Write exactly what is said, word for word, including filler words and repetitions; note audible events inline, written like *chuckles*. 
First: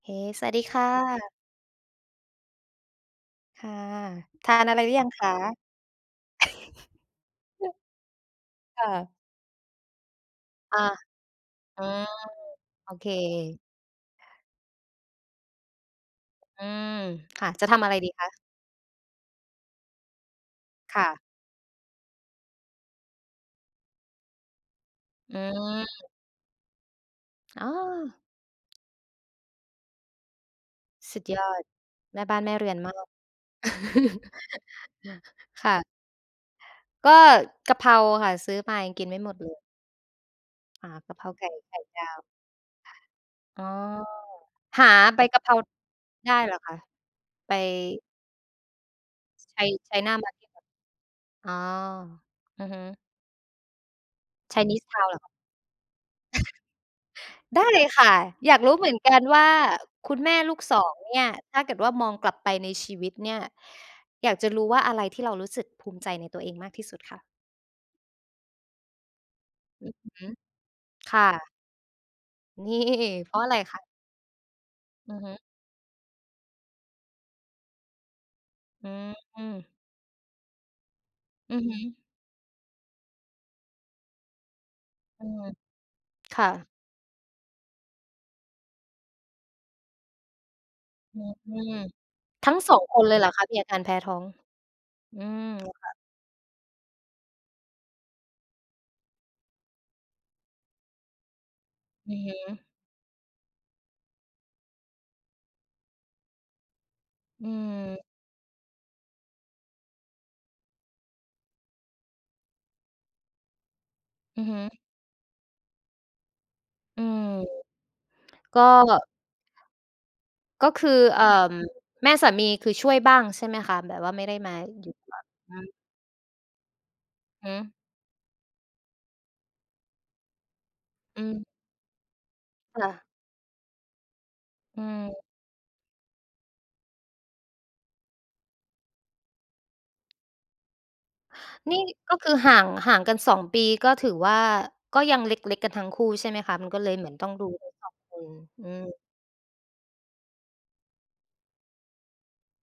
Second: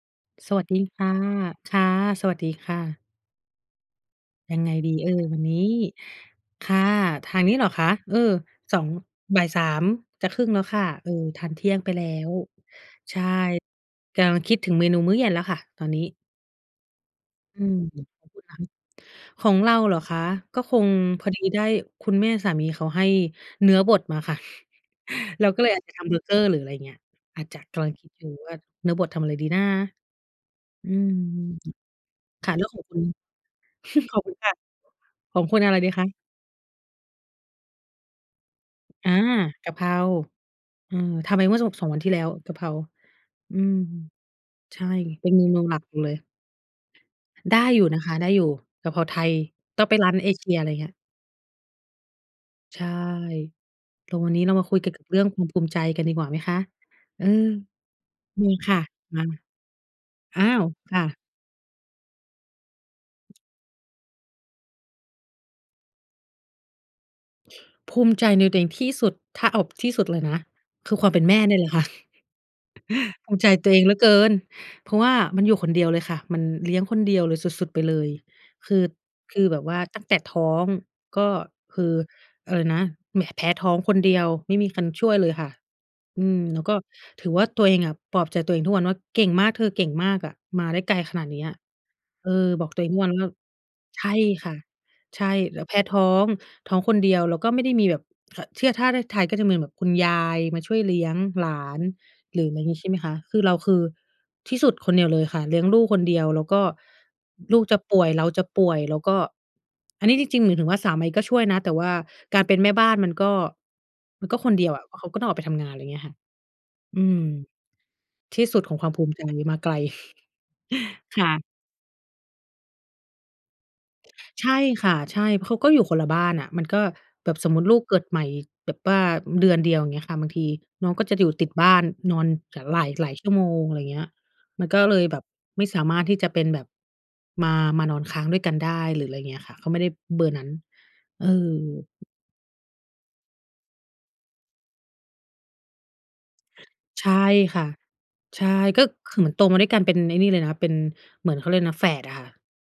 เค สวสัสวดีัสดคี่ค่ะ ะ ค่ะ สวัสดีค่ะ ค่ะ ทยาังนไงอะไรหรดืี อยัเองคอ ะ? วันนี้? ค่ะ ทางนี้เหรอ*chuckles* คะ? เออ สคอ่ง ะ บ่าย สาม จะครึ่งแล้วอคา ่ะ เออ ทานเที่ยอง๋อ ไปแล้ว โอเค ใช่ กำลังคิดถึงเมนูมื้อเย็นแล้วค่ะตอนนี้ อือ ค่ะ อืจะทม ำอะไรดีขคองะ? คุณละคะ? ของเราเหรอคะ ก็คง ค่ะ พอดีได้คุณแม่สามีเขาให้เนื้อบดมาค่ะ อื*chuckles* เราก็เลยอาจจะทม ำเบอร์เกอร์ หรืออะไรเงี้ย อาจจะอ๋กำลังคิดอ อยู่ว่าเนื้อบดทำอะไรดีนะ อืม สุดยอด แม่บ้านคแม่ะ ่แล้เรืวอขนองมคาุณ ก *chuckles* ขอบคุณค่ะ *laughs* ของคุณคอะ่ไระ ดีคะ? ก็กะเพราค่ะ ซื้อมายังกิอนา ไม่หมดเลย กะเพรา อ่า เออ กระเพรทาำไปไก่เมื่อ สอไง ข่สอง วัดนที่าแล้ว ว กะเพรา อือ๋อ ม ใชห่ าใบเป็นกเะมเพรา นูหลักเราเลย ได้เหรอคะ? ไป ได้อยู่นะคะ ได้อยู่ กะเพราไทยไป ต้องไปร้China านเอเชMarket ีย หรออ ะไรเงี้ย อ๋อ อือฮใช่ ึ แต่วันนี้เรามาคุยเกChinese ี่ยวกับtown เเหรืร่อ? องความภูมิใจกันดีกว่าไหมคะ? เออ *chuckles* ได้เลยค่ะ มีอยากรคู้่ะ เหมือนกอันา ว่า คุณแมอ่้าลูก ว! สอง ค่เะ นี่ย ถ้าเกิดว่ามองกลับไปในชีวิตเนี่ย อยากจะรู้ว่า อะไรที่เรารู้สึกภูมิใจในตัวเองมากที่สุดคะ? ภูมิใจในตัวเองที่สุด ถ้าเอาอทืี่สุดเอลฮยึ นะ คือความคเป่็นแม่ะ เนี่ยแหละค่ะ นี่ *chuckles* ภเูพรมาิะใอจะไรตัวคเอะ? งเหลือเกิน เพราะว่าอือฮึ มันอยู่คนเดียวเลยค่ะ มันเลี้ยงคนเดียวเลย สุด ๆ ไปเลย คือ อคือืแบม บว่า ตั้งแต่ท้อง ก็อือฮคึ ือ อะไรนะ แหม แพ้ท้องคนเดียว ไม่มีคันช่วยอืเลยม ค่ะ อืคม ่แล้วะ ก็ถือว่าตัวเองอะ ปลอบใจตัวเองทุกวันว่า "เก่งมากเธอ เก่งมากอะ มาได้ไกลขอืนาดนี้อะ" ม เอทอ ั้ง บอสกอตัวง เองคทุกนวัเลนยวเห่รา อคะ มีอาการแพ้ใชท้่อง? ค่ะ อใืช่ ม แล้วแพ*unintelligible* ้ค่ะ ท้อง ท้องคนเดียว แล้วก็ไม่ได้มีแบบ ท เชื่อถ้าที่ไทยก็จะมีแบบคุณยายมาช่วยเลี้ยงหลาน อือฮึ หรืออะไรอย่างงี้ใช่ไหมคะ? คือเราคือที่สุดคนเดียวเลยค่ะ เลี้ยงลูกคนเดียว แล้วก็อืลูกจะป่ม วยเราจะป่วย เราก็ อันนี้จริง ๆ หมายถึงว่าสามีก็ช่วยนะ แต่ว่าการเป็นแม่บ้านมันก็ มันก็อือคฮนเดียึ วอะ เพราะเขาก็ต้องออกไปทำงาน ไรเงี้ยค่ะ ออืืม ม ที่สกุ็ ดของความภูมิใจมาไกล ก็คือ *chuckles* เอค่อ ่ะ แม่สามีคือช่วยบ้างใช่ไหมคะ? แบบว่าไม่ได้ใชมา่อคยู่ ่ะ บ ใช่ เขอืากม ็อยู่คนละบ้านอะ มันก็แบบสมมุติหือ ลูกเกิดใหม่แบบว่าเดือนเดียว เงี้ยค่ะ บางทีน้องก็จะออยู่ืม ติดบ้านนอน ถ คหลา่ย ะ หลายชั่วโมง อะไรเงี้ย มันกอ็ืเลยแบม บไม่สามารถที่จะเป็นแบบ มา มานอนค้างด้วยกันได้ หรืออะไรเงี้ยค่ะ เขาไม่ได้เบอร์นั้น เออ นี่ก็คือห่าง ห่างกัน สอง ปี ก็ถือว่า ก็ยังเล็ก ๆ กันทั้งคู่ใช่ไหมคะ? มันก็เลยเใชหมือ่นต้องดูค่ะ ทั้ง สอง คน ใช่ อืก็ม คือเหมือนโตมาด้วยกันเป็นไอ้นี่เลยนะ เป็น เหมือนเขาเรียกอะไรนะ แฝดอะค่ะ